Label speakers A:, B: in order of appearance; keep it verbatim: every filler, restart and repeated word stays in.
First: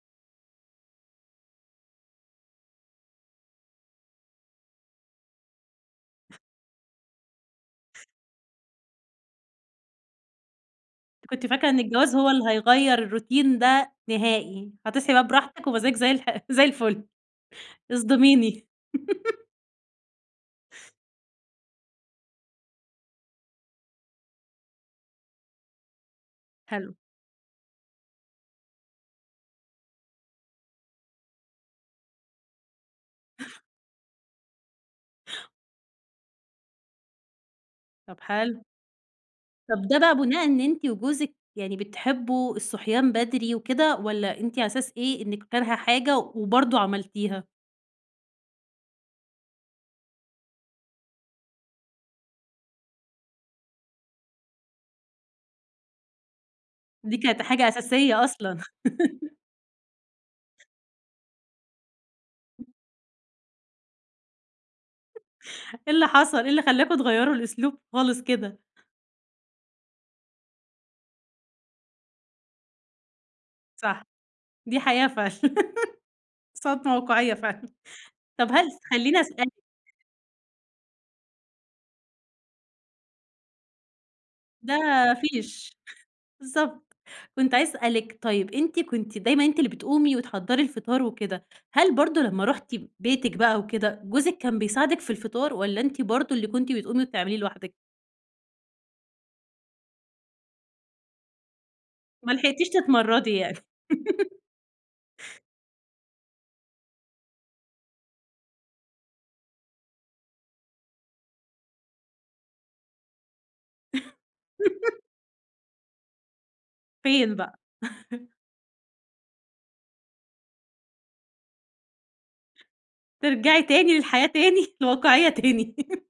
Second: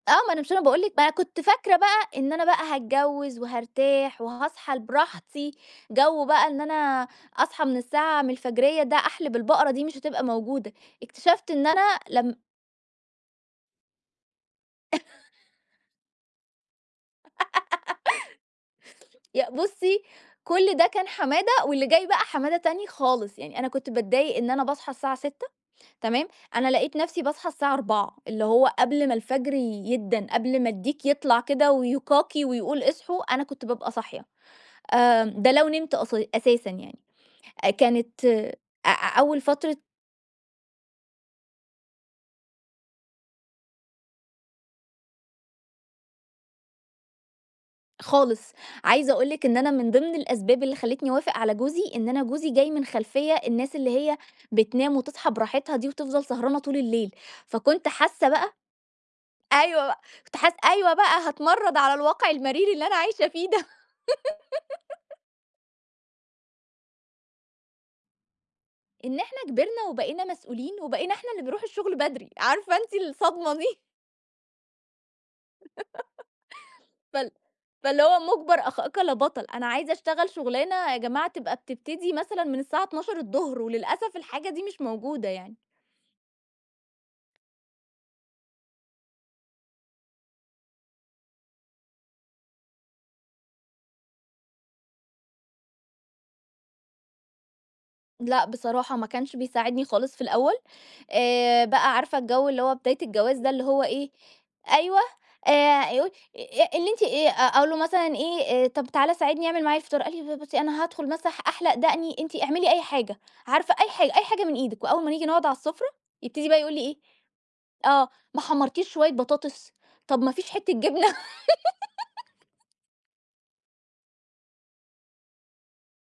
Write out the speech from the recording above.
A: آه، ما أنا مش أنا باقول لِك أنا كنت فاكرة بقى إن أنا بقى هاتجوّز وهارتاح، وهاصحى ال براحتي، جوّ بقى إن أنا أصحى من الساعة من الفجرية ده أحلِب البقرة دي مش هتبقى موجودة،
B: أنتِ كنت
A: اكتشفت إن
B: فاكرة إن
A: أنا
B: الجواز هو
A: لمّ
B: اللي هيغيّر الروتين ده نهائي هتصحي بقى براحتِك، ومزاجِك زي الح زي الفل اصدميني.
A: يا بُصّي، كل ده كان حمادة، واللي جاي بقى حمادة تاني خالص، يعني أنا كنت باتضايق إن أنا باصحى الساعة سِتّة تمام؟ أنا لقيت
B: حلو.
A: نفسي باصحى الساعة أربعة اللي هو قبل ما الفجر يدَّن، قبل ما الديك يطلع كده ويكاكي، ويقول اصحوا، أنا كنت بابقى صاحية آآ، ده لو نمت أص أساسًا يعني،
B: طَب
A: كانت آآ،
B: حلو.
A: أ أوّل فترة
B: طَب ده بقى بناءً إن أنتِ وجوزِك يعني بتحبوا الصحيان بدري وكده، والَّا أنتِ على أساس إيه إنّك كارهة حاجة، وبرضه عملتيها؟
A: خالص، عايزة أقول لِك إن أنا من ضمن الأسباب اللي خلّيتني أوافق على جوزي، إن أنا جوزي جاي من خلفيّة الناس اللي هي بتنام وتصحى براحتها دي، وتفضل سهرانة طول الليل،
B: دي كانت حاجة
A: فكنت
B: أساسية
A: حاسّة بقى
B: أصلًا.
A: أيوَه بقى، كنت حاسّة أيوَه بقى هاتمرّد على الواقع المرير اللي أنا عايشة فيه ده.
B: إيه اللي حصل؟ إيه اللي خلاكم تغيَّروا الأسلوب خالص كده؟
A: إن إحنا كبرنا وبقينا مسؤولين، وبقينا إحنا اللي بنروح الشغل بدري، عارفة أنتِ الصدمة دي.
B: صح، دي حقيقة فعلّا، صدمة
A: فال
B: واقعية فعلًا،
A: فاللي هو
B: طَب
A: مُجبر
B: هل
A: أخاك لا
B: خليني
A: بطل،
B: أسألِك
A: أنا عايزة أشتغل شغلانة يا جماعة تبقى بتبتدي مثلًا من الساعة اتناشر الضهر، وللأسف الحاجة دي
B: ده
A: مش موجودة يعني.
B: فيش بالضبط، كنت عايزة أسألِك طيّب أنت كنتِ دايمًا أنتِ اللي بتقومي وتحضّري الفطار وكده، هل برضه لمّا رُحتِ بيتِك بقى وكده، جوزِك كان بيساعدِك في الفطار؟ والَّا أنتِ برضه اللي كنتِ بتقومي وتعمليه لوحدِك؟
A: لأ، بصراحة ما كانش بيساعدني خالص في الأوّل آآ، بقى عارفة
B: ما
A: الجو اللي
B: لحقتيش
A: هو بداية
B: تتمرّدي
A: الجواز ده،
B: يعني.
A: اللي هو إيه، أيوه [unintelligible] اللي أنتِ آآ، أقول له مثلًا إيه طَب تعالَ ساعدني، اعمل معايا الفطار، قال لي ب بُصّي، أنا هادخل مثلًا أح أحلق دقني، أنتِ اعملي أي حاجة، عارفة أي حاجة أي حاجة من إيدِك وأوّل ما نيجي نقعد عالسفرة، يبتدي بقى يقول لي إيه،
B: فين بقى؟
A: آه ما حمّرتيش شويّة بطاطس، طَب ما فيش حتّة جبنة.
B: ترجعي تاني للحياة، تاني الواقعية تاني.